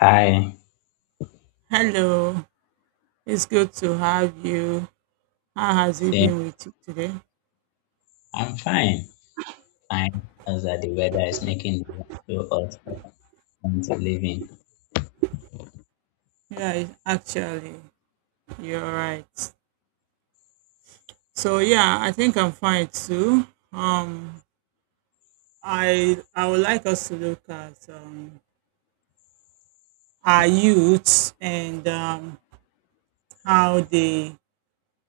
Hi, Hello, it's good to have you. How has it same. been with you today? I'm fine. Fine. As that the weather is making it so hot for me to live in. Yeah, actually, you're right. So yeah, I think I'm fine too. Um, I would like us to look at our youths and how they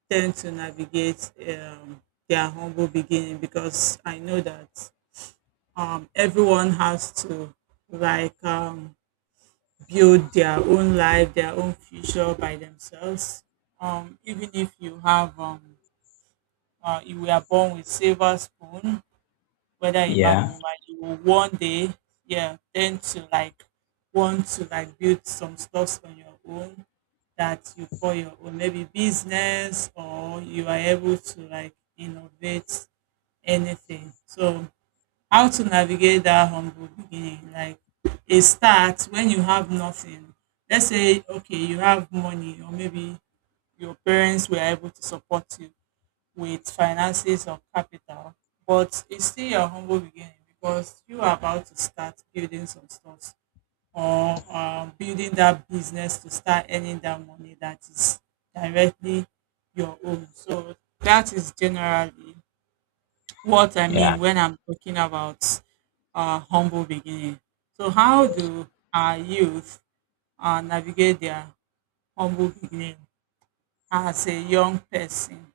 tend to navigate their humble beginning because I know that everyone has to like build their own life, their own future by themselves. Even if you have, you were born with silver spoon, whether a man or Yeah, woman, you will one day, yeah, tend to like want to like build some stuffs on your own that you call your own, maybe business, or you are able to like innovate anything. So how to navigate that humble beginning like it starts when you have nothing. Let's say okay, you have money, or maybe your parents were able to support you with finances or capital, but it's still your humble beginning because you are about to start building some stuff or building that business to start earning that money that is directly your own. So that is generally what I mean yeah, when I'm talking about humble beginning. So, how do our youth navigate their humble beginning as a young person?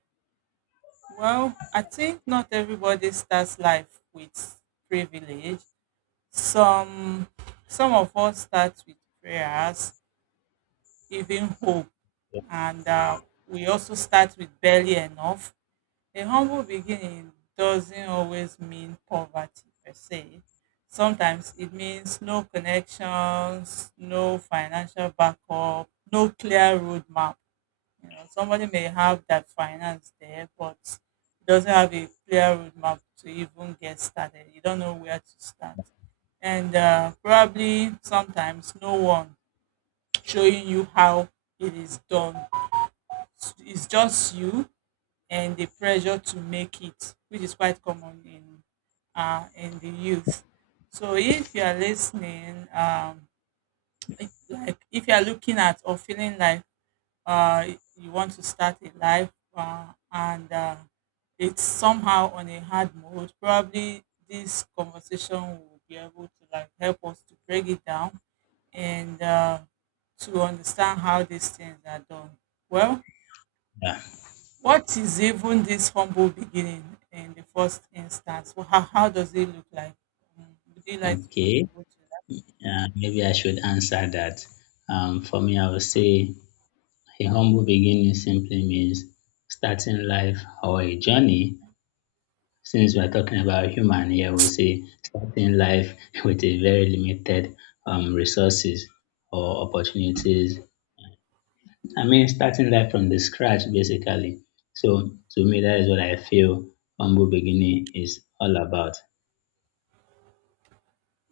Well, I think not everybody starts life with privilege. Some, some of us start with prayers, even hope, and we also start with barely enough. A humble beginning doesn't always mean poverty per se. Sometimes it means no connections, no financial backup, no clear roadmap. You know, somebody may have that finance there, but doesn't have a clear roadmap to even get started. You don't know where to start. And probably sometimes no one showing you how it is done. It's just you and the pressure to make it, which is quite common in in the youth. So if you are listening, like if you are looking at or feeling like uh, you want to start a life and it's somehow on a hard mode, probably this conversation will be able to like help us to break it down and to understand how these things are done. Well, yeah. what is even this humble beginning in the first instance? Well, how does it look like? Um, would you like to Okay. contribute to Maybe I should answer that. For me, I would say a humble beginning simply means starting life or a journey. Since we're talking about human here, we'll say starting life with a very limited resources or opportunities. I mean, starting life from the scratch, basically. So to me, that is what I feel humble beginning is all about.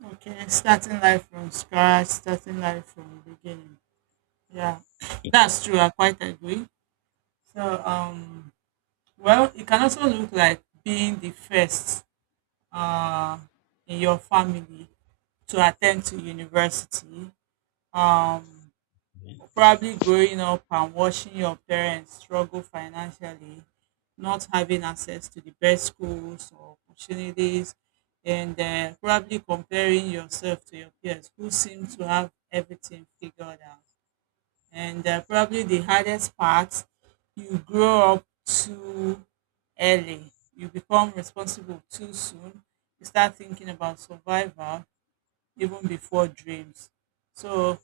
that? Okay, starting life from scratch, starting life from the beginning. Yeah. Yeah, That's true. I quite agree. So, well, it can also look like being the first uh, in your family to attend to university. Um, Probably growing up and watching your parents struggle financially, not having access to the best schools or opportunities, and probably comparing yourself to your peers who seem to have everything figured out. And probably the hardest part, you grow up too early. You become responsible too soon. You start thinking about survival even before dreams. So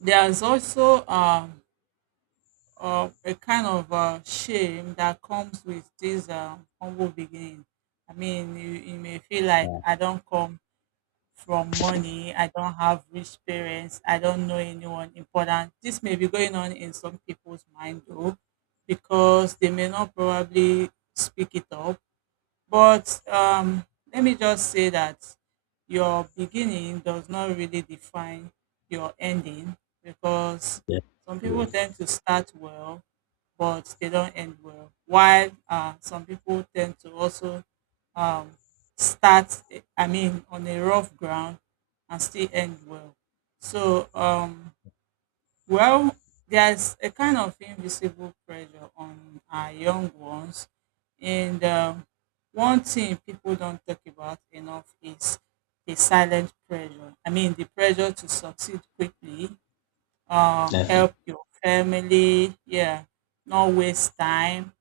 there's also or a kind of shame that comes with this humble beginning. I mean, you may feel like I don't come from money, I don't have rich parents, I don't know anyone important. This may be going on in some people's mind though, because they may not probably speak it up. But let me just say that your beginning does not really define your ending, because yeah, some people yeah, tend to start well but they don't end well. While some people tend to also um, start, I mean, on a rough ground and still end well. So, well, there's a kind of invisible pressure on our young ones. And one thing people don't talk about enough is the silent pressure. I mean, the pressure to succeed quickly, definitely. help your family, yeah, not waste time,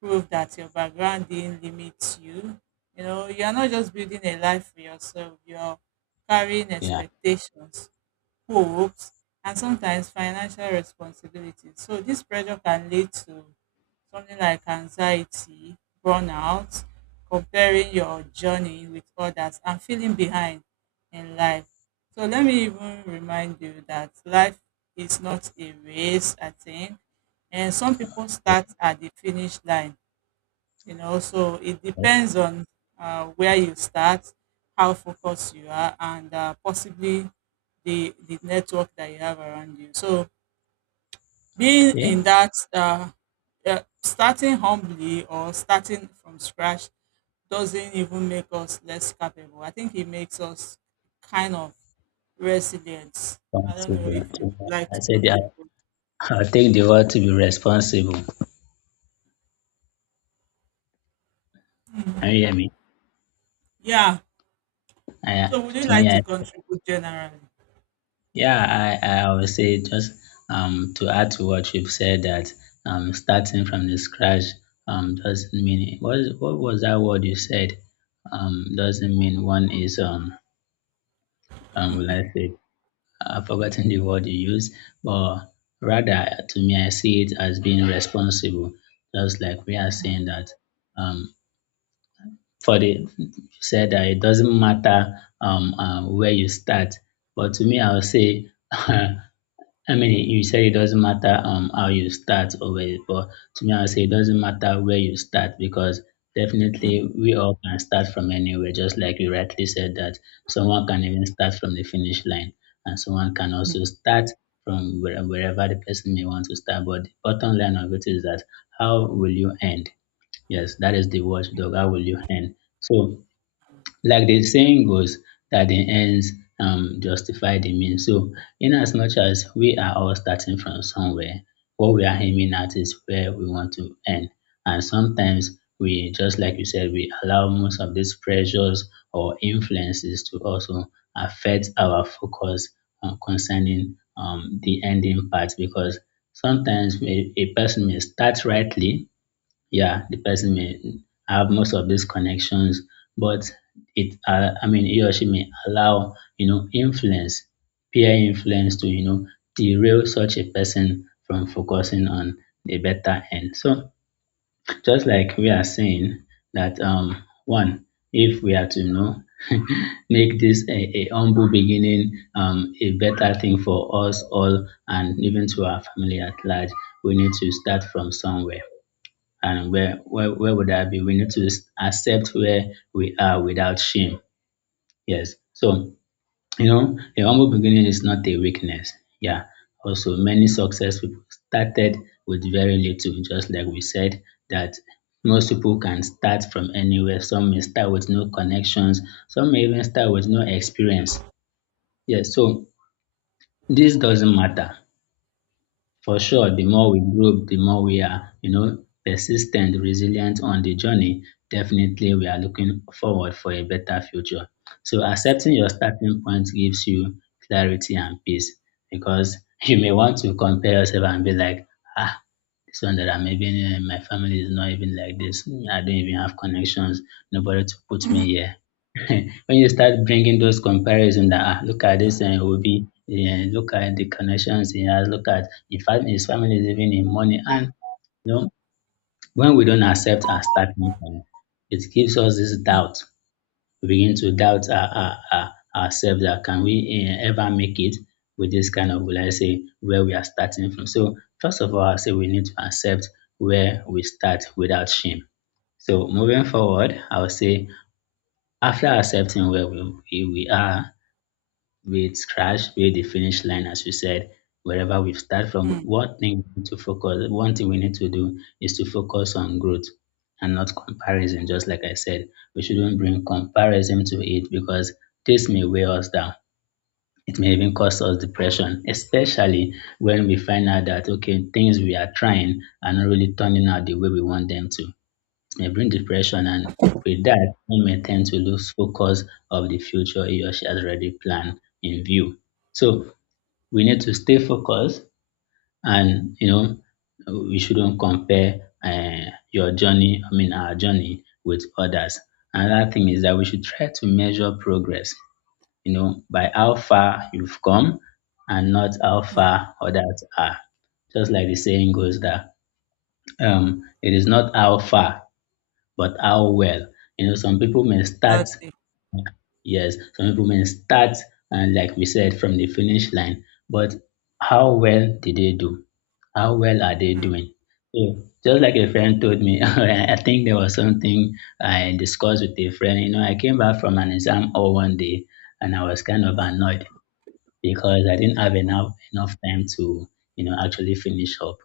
prove that your background didn't limit you. You know, you're not just building a life for yourself, you're carrying Yeah. expectations, hopes, and sometimes financial responsibilities. So this pressure can lead to something like anxiety, burnout, comparing your journey with others and feeling behind in life. So let me even remind you that life is not a race, I think. And some people start at the finish line, you know, so it Okay. depends on where you start, how focused you are, and possibly the network that you have around you. So being in that starting humbly or starting from scratch doesn't even make us less capable. I think it makes us kind of resilient. I don't know if you would Responsible. like I to said, yeah, contribute. I'll take the word to be responsible. Can you hear me? Yeah, I, so would you to me, like to I, contribute generally? yeah, I would say just to add to what you've said that starting from the scratch doesn't mean what is, what was that word you said, doesn't mean one is will I say, I've forgotten the word you used, but rather to me I see it as being responsible, just like we are Mm, saying that, um, for the, you said that it doesn't matter where you start, but to me I would say. I mean, you said it doesn't matter how you start or where, but to me, I would say it doesn't matter where you start because mm, definitely we all can start from anywhere. Just like you rightly said that someone can even start from the finish line, and someone can also mm. start from where, wherever the person may want to start. But the bottom line of it is that how will you end? Yes, that is the watchdog. How will you end? So like the saying goes that the ends justify the means. So, in as much as we are all starting from somewhere, what we are aiming at is where we want to end. And sometimes we, just like you said, we allow most of these pressures or influences to also affect our focus, concerning the ending part, because sometimes a person may start rightly, yeah, the person may have most of these connections, but I mean, he or she may allow, you know, influence, peer influence to, you know, derail such a person from focusing on the better end. So just like we are saying that, one, if we are to, you know, make this a humble beginning, a better thing for us all and even to our family at large, we need to start from somewhere and where would that be? We need to accept where we are without shame. Yes. So you know, a humble beginning is not a weakness. Yeah. Also, many success people started with very little, just like we said that most people can start from anywhere. Some may start with no connections. Some may even start with no experience. Yes. So this doesn't matter. For Yeah. sure, the more we grow, the more we are, you know, persistent, resilient on the journey. Definitely, we are looking forward for a better future. So, accepting your starting point gives you clarity and peace because you may want to compare yourself and be like, ah, this one that I'm even in, my family is not even like this. I don't even have connections, nobody to put me here. When you start bringing those comparisons that ah, look at this and Obi, yeah, look at the connections he has, look at in fact his family is even in money and you know when we don't accept our starting point, it gives us this doubt. We begin to doubt ourselves that can we eh, ever make it with this kind of, will I say, where we are starting from. So first of all, I say we need to accept where we start without shame. So moving forward, I would say after accepting where we are, with scratch where the finish line, as you said, wherever we start from. Mm, What thing we need to focus, one thing we need to do is to focus on growth and not comparison. Just like I said, we shouldn't bring comparison to it because this may weigh us down. It may even cause us depression, especially when we find out that okay, things we are trying are not really turning out the way we want them to, may bring depression, and with that one may tend to lose focus of the future he or she has already planned in view. So we need to stay focused and you know we shouldn't compare your journey, I mean our journey with others. Another thing is that we should try to measure progress, you know, by how far you've come and not how mm. far others are. Just like the saying goes that, it is not how far but how well? You know, some people may start, Exactly. yes, some people may start, and like we said, from the finish line, but how well did they do? How well are they Mm, doing? So, just like a friend told me, I think there was something I discussed with a friend. You know, I came back from an exam all one day and I was kind of mm, annoyed because I didn't have mm, enough time to, you know, actually finish up.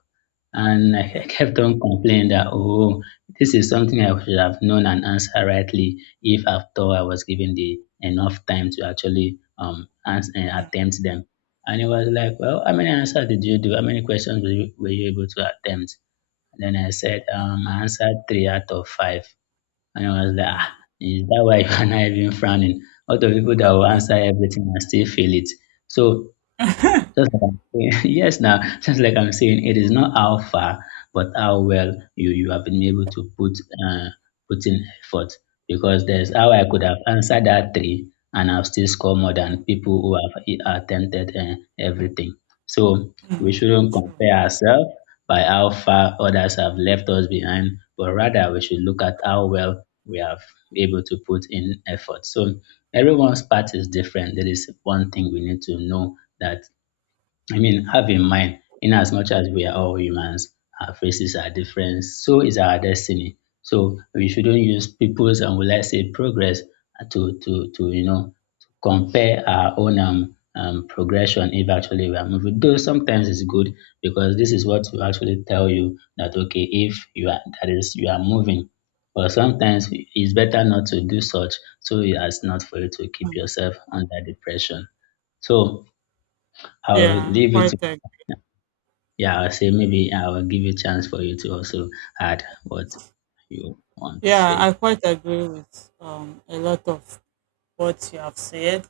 And I mm, kept on complaining that, oh, this is something I should have known and answered rightly if after I was given the enough time to actually attempt them. And it was like, well, how many answers did you do? How many questions were you able to attempt? And then I said, I answered three out of five. And he was like, ah, is that why you are not even frowning? Out of people that will answer everything and still fail it. So just like I'm saying, yes, now, just like I'm saying, it is not how far, but how well you have been able to put uh, put in effort. Because there's how I could have answered that three, and I'll still score more mm, than people who have attempted everything. So we mm. shouldn't True. compare ourselves by how far others have left us behind, but rather we should look at how well we have able to put in effort. So everyone's part is different. That is one thing we need to know, that I mean, have in mind, in as much as we are all humans, our faces are different, so is our destiny. So we shouldn't use people's and will I say progress to you know to compare our own progression if actually we are moving. Though sometimes it's good because this is what will actually tell you that okay, if you are that is you are moving. But sometimes it's better not to do such so as not for you to keep Mm. yourself under depression. So I'll Yeah, leave it, quite agree. yeah, I'll say maybe I'll give you a chance for you to also add what you want to Yeah, I say. quite agree with a lot of what you have said.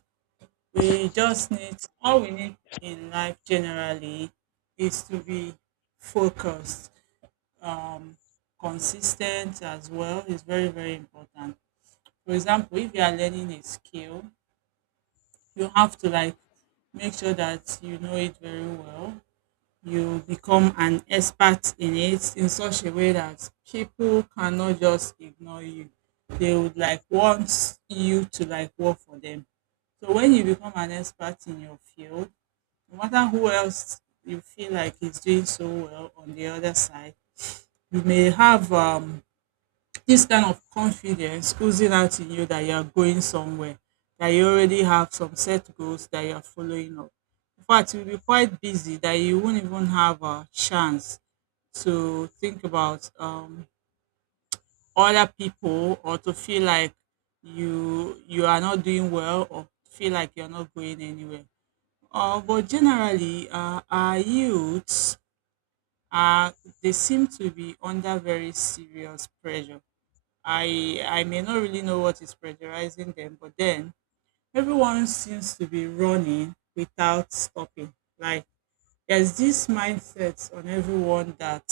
We just need, all we need in life generally is to be focused, um, consistent as well is very, very important. For example, if you are learning a skill, you have to like make sure that you know it very well. You become an expert in it in such a way that people cannot just ignore you. They would like want you to like work for them. So when you become an expert in your field, no matter who else you feel like is doing so well on the other side, you may have this kind of confidence oozing out in you that you're going somewhere, that you already have some set goals that you're following up. In fact, you'll be quite busy that you won't even have a chance to think about other people or to feel like you are not doing well or feel like you're not going anywhere. But generally, our youths are, they seem to be under very serious pressure. I may not really know what is pressurizing them, but then everyone seems to be running without stopping. Like there's this mindset on everyone that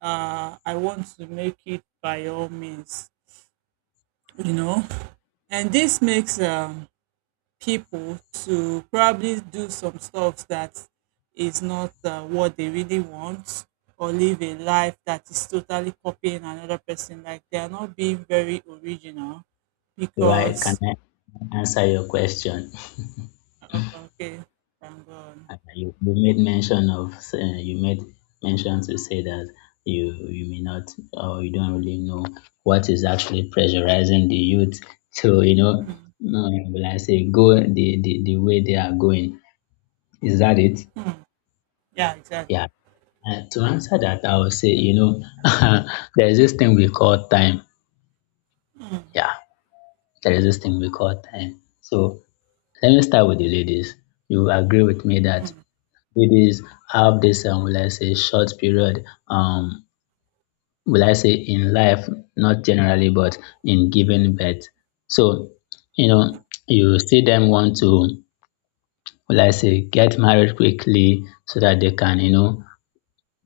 I want to make it by all means, you know. And this makes people to probably do some stuff that is not what they really want or live a life that is totally copying another person, like they are not being very original Do I can because I answer your question? Okay, I'm gone. You, you made mention of you made mention to say that you may not or you don't really know what is actually pressurizing the youth. So you know, Mm, no, will I say go the way they are going. Is that it? mm, yeah, exactly. Yeah. To answer that, I would say you know there is this thing we call time. Mm, Yeah, there is this thing we call time. So let me start with the ladies. You agree with me that mm. ladies have this, will I say, short period, will I say, in life, not generally, but in giving birth. So, you know, you see them want to, will I say, get married quickly so that they can, you know,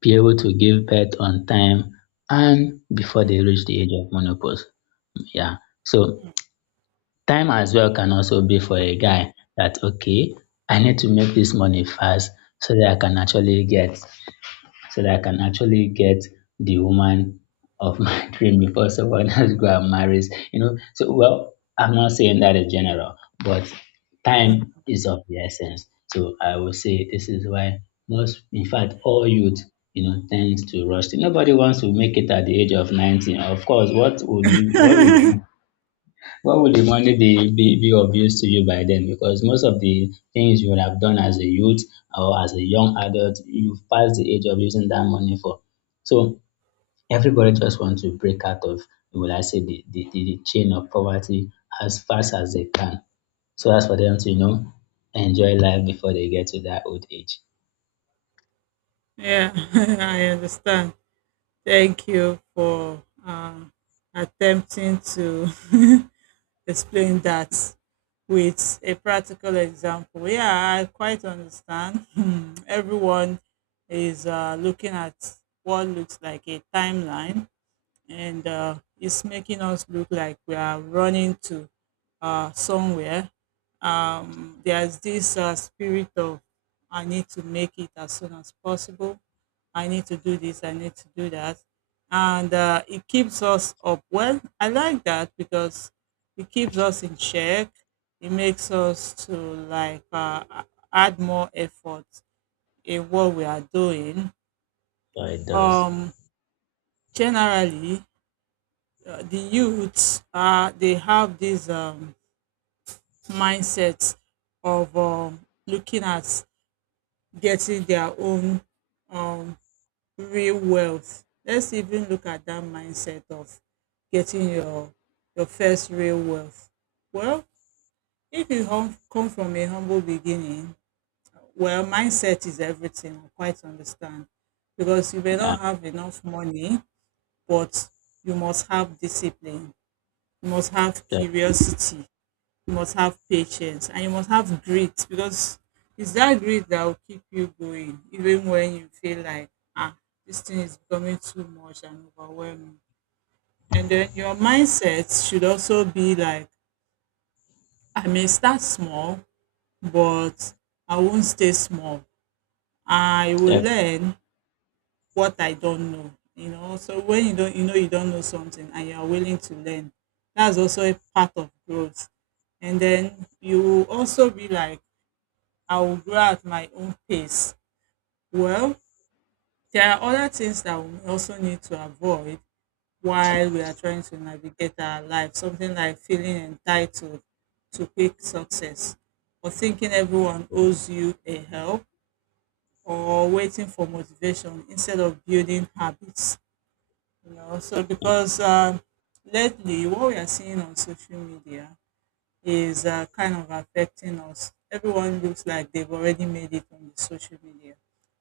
be able to give birth on time and before they reach the age of menopause. Yeah. So time as well can also be for a guy that okay, I need to make this money fast so that I can actually get, so that I can actually get the woman of my dream before someone else go and marries, you know. So well, I'm not saying that in general, but time is of the essence. So I would say this is why most, in fact all youth, you know, tends to rush. Nobody wants to make it at the age of 19. Of course, what will you what will what would the money be of use to you by then? Because most of the things you would have done as a youth or as a young adult, you've passed the age of using that money for. So everybody just wants to break out of, will I say, the chain of poverty as fast as they can. So as for them to, enjoy life before they get to that old age. Yeah. I understand. Thank you for attempting to explain that with a practical example. Yeah, I quite understand. Everyone is looking at what looks like a timeline, and it's making us look like we are running to somewhere. There's this spirit of I need to make it as soon as possible. I need to do this. I need to do that, and it keeps us up. Well, I like that because it keeps us in check. It makes us to like add more effort in what we are doing. So it does. Um, generally, the youths are, they have this mindset of looking at getting their own um, real wealth. Let's even look at that mindset of getting your first real wealth. Well, if you come from a humble beginning, well, mindset is everything. I quite understand because you may Yeah, not have enough money, but you must have discipline. You must have that, curiosity, you must have patience, and you must have grit because it's that grit that will keep you going even when you feel like, ah, this thing is becoming too much and overwhelming. And then your mindset should also be like, I may start small but I won't stay small. I will that, learn what I don't know. You know, so when you don't, you don't know something, and you are willing to learn, that's also a part of growth. And then you will also be like, I will grow at my own pace. Well, there are other things that we also need to avoid while we are trying to navigate our life, something like feeling entitled to quick success, or thinking everyone owes you a help, or waiting for motivation instead of building habits. You know, so because lately what we are seeing on social media is kind of affecting us. Everyone looks like they've already made it on the social media.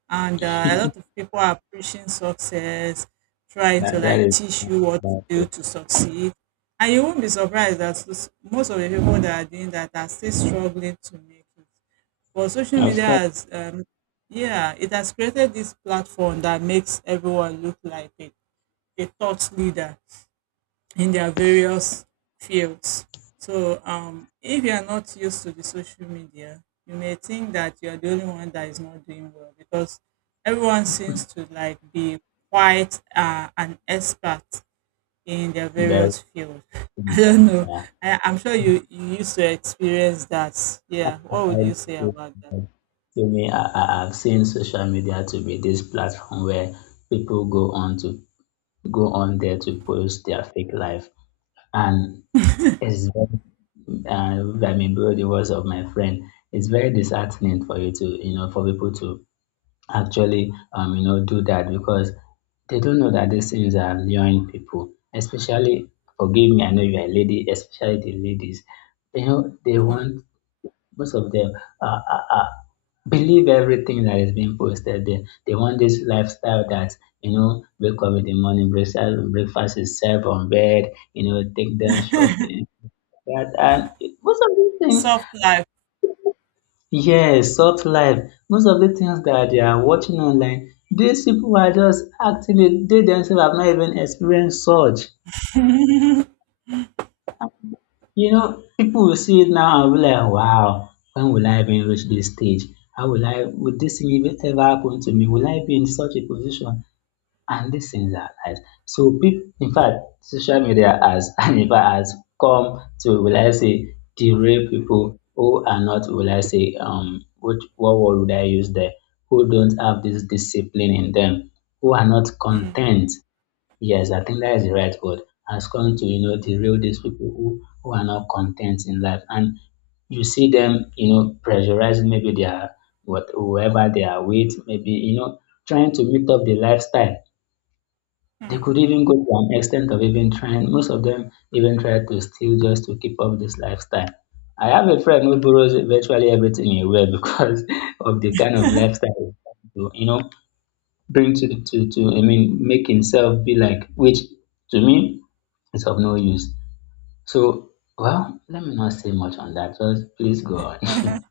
And a lot of people are preaching success, trying to that, that like is, teach you what to do to succeed. And you won't be surprised that most of the people that are doing that are still struggling to make it. But social of media course, has, yeah, it has created this platform that makes everyone look like a thought leader in their various fields. So if you are not used to the social media, you may think that you are the only one that is not doing well because everyone seems to like be quite an expert in their very, various field. I don't know. yeah. I'm sure you used to experience that. I, Yeah. What would you say I- about that? To me, I have seen social media to be this platform where people go on there to post their fake life, and it's very, I mean, below the words of my friend, it's very disheartening for you to for people to actually do that because they don't know that these things are luring people, especially forgive me, I know you are a lady, especially the ladies. You know, they want most of them are, are, believe everything that is being posted there. They want this lifestyle that, you know, wake up in the morning, breakfast is served on bed, you know, take them Hmm. shopping. Most of these things, Soft life. yes, soft life, most of the things that they are watching online, these people are just actually, they themselves have not even experienced such. You know, people will see it now and be like, wow, when will I even reach this stage? Will this thing even ever happen to me? Will I be in such a position? And these things are lies. So people, in fact, social media has and in fact has come to, will I say, derail people who are not, will I say, what word would I use there, who don't have this discipline in them, who are not Hmm. content. Yes, I think that is the right word. Has come to, you know, derail these people who are not content in life, and you see them, you know, pressurizing maybe their what whoever they are with, maybe, you know, trying to meet up the lifestyle. They could even go to an extent of even trying, most of them even try to steal just to keep up this lifestyle. I have a friend who borrows virtually everything he wears because of the kind of lifestyle he's trying to, you know, bring to, the- to, I mean, make himself be like, which to me is of no use. So, well, let me not say much on that. Just please go Hmm. on.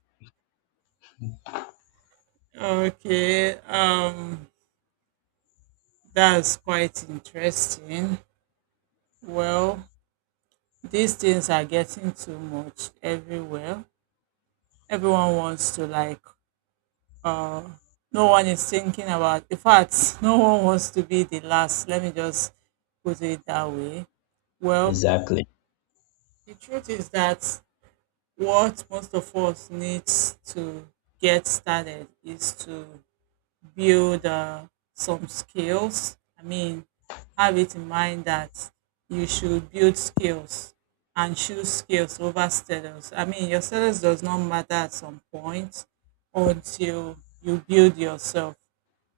Okay. That's quite interesting. Well, these things are getting too much everywhere. Everyone wants to like uh no one is thinking about. In fact, no one wants to be the last. Let me just put it that way. Well, Exactly. the truth is that what most of us needs to get started is to build some skills. I mean, have it in mind that you should build skills and choose skills over status. I mean, your status does not matter at some point until you build yourself.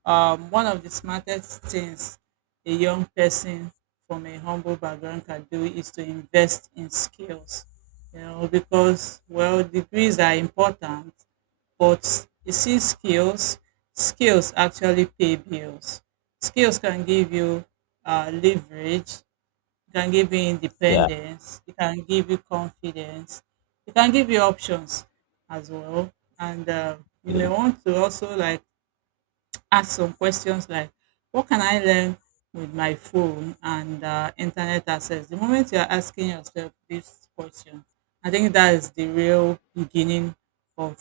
One of the smartest things a young person from a humble background can do is to invest in skills, you know, because, well, degrees are important, but you see, skills actually pay bills. Skills can give you leverage, it can give you Yeah. independence, it can give you confidence, it can give you options as well. And You may Yeah. want to also like ask some questions like what can I learn with my phone and internet access? The moment you're asking yourself this question, I think that is the real beginning of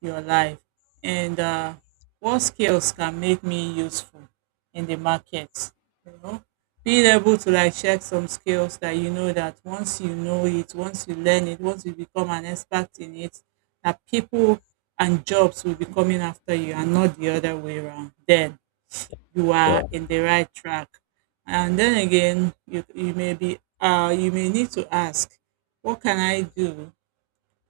your life. And What skills can make me useful in the market? You know, being able to like check some skills that you know that once you know it, once you learn it, once you become an expert in it, that people and jobs will be coming after you and not the other way around, then you are Sure. in the right track. And then again, you may be you may need to ask, what can I do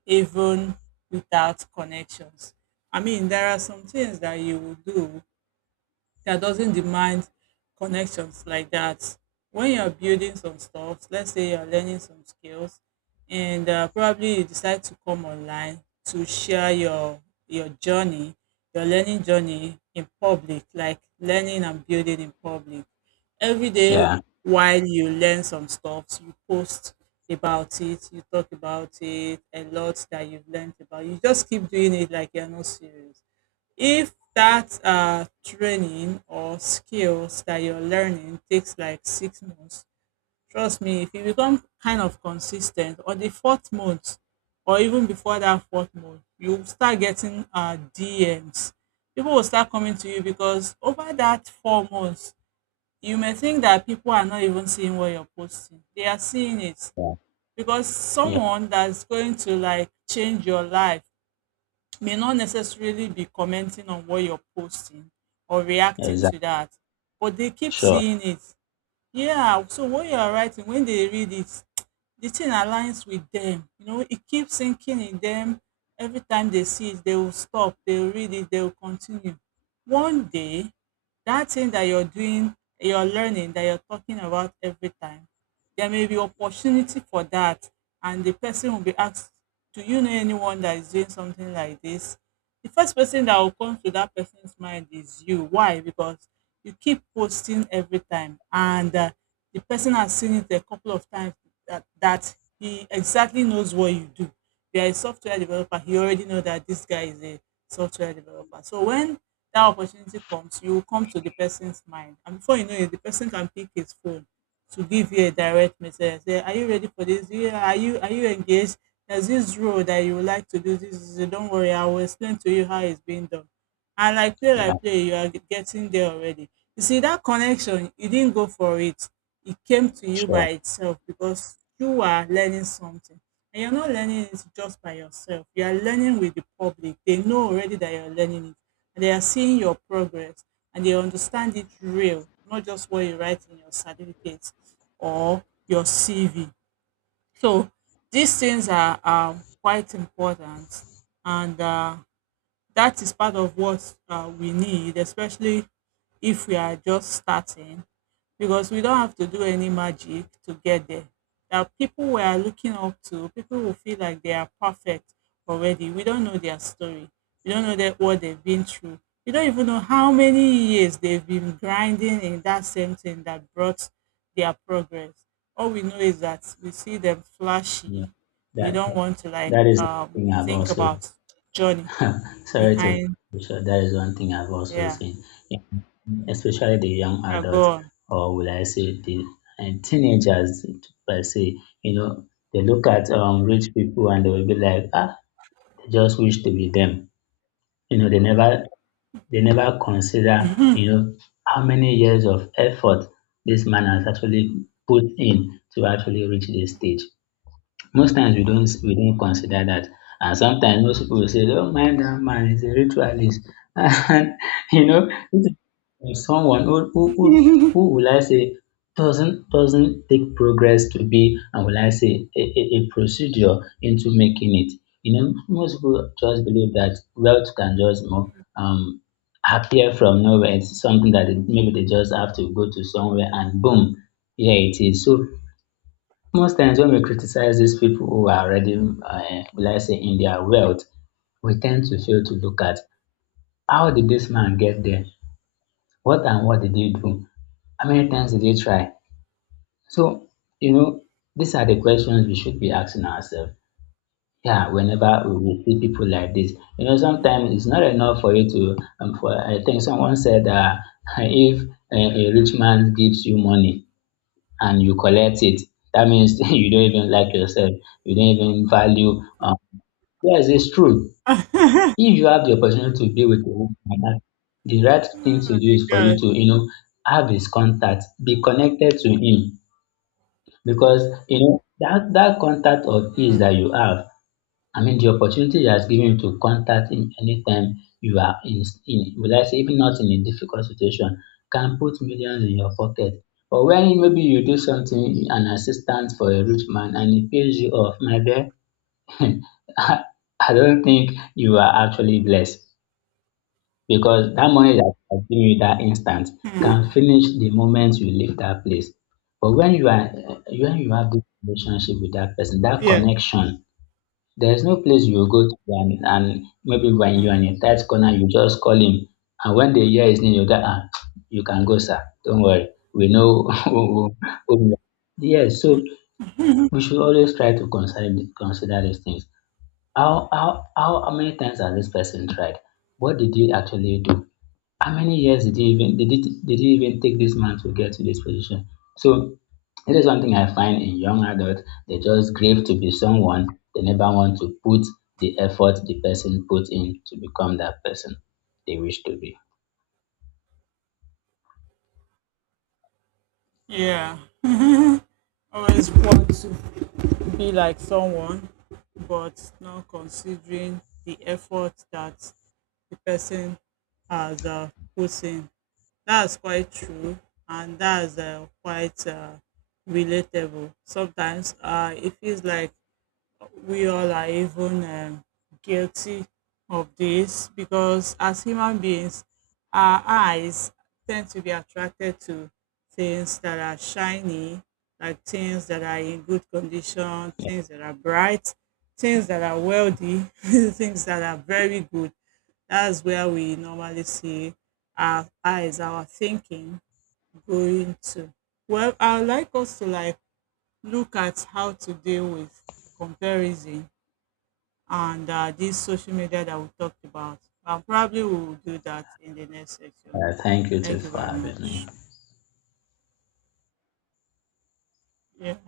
even without connections? I mean, there are some things that you will do that doesn't demand connections like that. When you're building some stuff, let's say you're learning some skills, and probably you decide to come online to share your journey, your learning journey in public, like learning and building in public. Every day Yeah. while you learn some stuff, you post about it, you talk about it, a lot that you've learned about. You just keep doing it like you're not serious if that training or skills that you're learning takes like 6 months, trust me, if you become kind of consistent or the fourth month, or even before that fourth month, you will start getting DMs. People will start coming to you because over that 4 months, you may think that people are not even seeing what you're posting. They are seeing it Yeah. because Yeah. someone that's going to like change your life may not necessarily be commenting on what you're posting or reacting to Exactly. that, but they keep Sure. seeing it. Yeah, so what you are writing, when they read it, the thing aligns with them. You know, it keeps sinking in them. Every time they see it, they will stop, they'll read it, they'll continue. One day, that thing that you're doing, you're learning, that you're talking about every time, there may be opportunity for that. And the person will be asked, do you know anyone that is doing something like this? The first person that will come to that person's mind is you. Why? Because you keep posting every time, and the person has seen it a couple of times that, that he exactly knows what you do. If you're a software developer, he already know that this guy is a software developer. So when that opportunity comes, you will come to the person's mind, and before you know it, the person can pick his phone to give you a direct message say, are you ready for this? Yeah, are you engaged? There's this role that you would like to do. This is don't worry, I will explain to you how it's being done. And Yeah. like play, you are getting there already. You see that connection, you didn't go for it. It came to you by Sure. itself because you are learning something. And you're not learning it just by yourself. You are learning with the public. They know already that you're learning it and they are seeing your progress and they understand it real, not just what you write in your certificate or your CV. So these things are quite important and that is part of what we need, especially if we are just starting, because we don't have to do any magic to get there. There are people we are looking up to, people who feel like they are perfect already. We don't know their story. We don't know that what they've been through. We don't even know how many years they've been grinding in that same thing that brought their progress. All we know is that we see them Yeah, flashy. We that don't want to like that is one thing I've think also about journey sorry to, behind. so that is one thing I've also Yeah. seen, yeah, especially the young Yeah. Go adults, on. or will I say the and teenagers per se, you know, they look at rich people and they will be like, ah, they just wish to be them. You know, they never consider, you know, how many years of effort this man has actually put in to actually reach this stage. Most times we don't consider that, and sometimes most people will say, "Don't mind that man, he's a ritualist." And you know, if it's someone who will I say doesn't take progress to be, and will I say a procedure into making it. You know, most people just believe that wealth can just, you know, appear from nowhere. It's something that they- maybe they just have to go to somewhere and boom, here it is. So most times when we criticize these people who are already, will I say, in their wealth, we tend to fail to look at, how did this man get there? What and what did he do? How many times did he try? So, you know, these are the questions we should be asking ourselves. Yeah, whenever we see people like this, you know, sometimes it's not enough for you to. For I think someone said if a rich man gives you money, and you collect it, that means you don't even like yourself. You don't even value. Yes, it's true. Oh If you have the opportunity to be with a woman like that, the right thing my to do is for God. you to, you know, have his contact, be connected to him, because you know that that contact of his Mm, that you have, I mean, the opportunity that's given to contact him anytime you are in, will I say, even not in a difficult situation, can put millions in your pocket. But when maybe you do something, an assistant for a rich man, and he pays you off, my dear, I, I don't think you are actually blessed because that money that has given you that instant can mm, finish the moment you leave that place. But when you have this relationship with that person, that yes. connection, there is no place you will go to and maybe when you're in a tight corner, you just call him. And when they hear his name, you get, ah, you can go, sir. Don't worry. We know who you are." Yes, so Mm. we should always consider these things. How many times has this person tried? What did he actually do? How many years did it did he even take this man to get to this position? So that is one thing I find in young adults. They just crave to be someone. They never want to put the effort the person put in to become that person they wish to be. Yeah. Always want to be like someone, but not considering the effort that the person has put in. That's quite true, and that's quite relatable. Sometimes it feels like we all are even guilty of this because as human beings, our eyes tend to be attracted to things that are shiny, like things that are in good condition, things that are bright, things that are wealthy, things that are very good. That's where we normally see our eyes, our thinking going to. Well, I'd like us to like look at how to deal with comparison and this social media that we talked about. And probably we will do that in the next section. Thank you too Thank you for very having me. much. Yeah.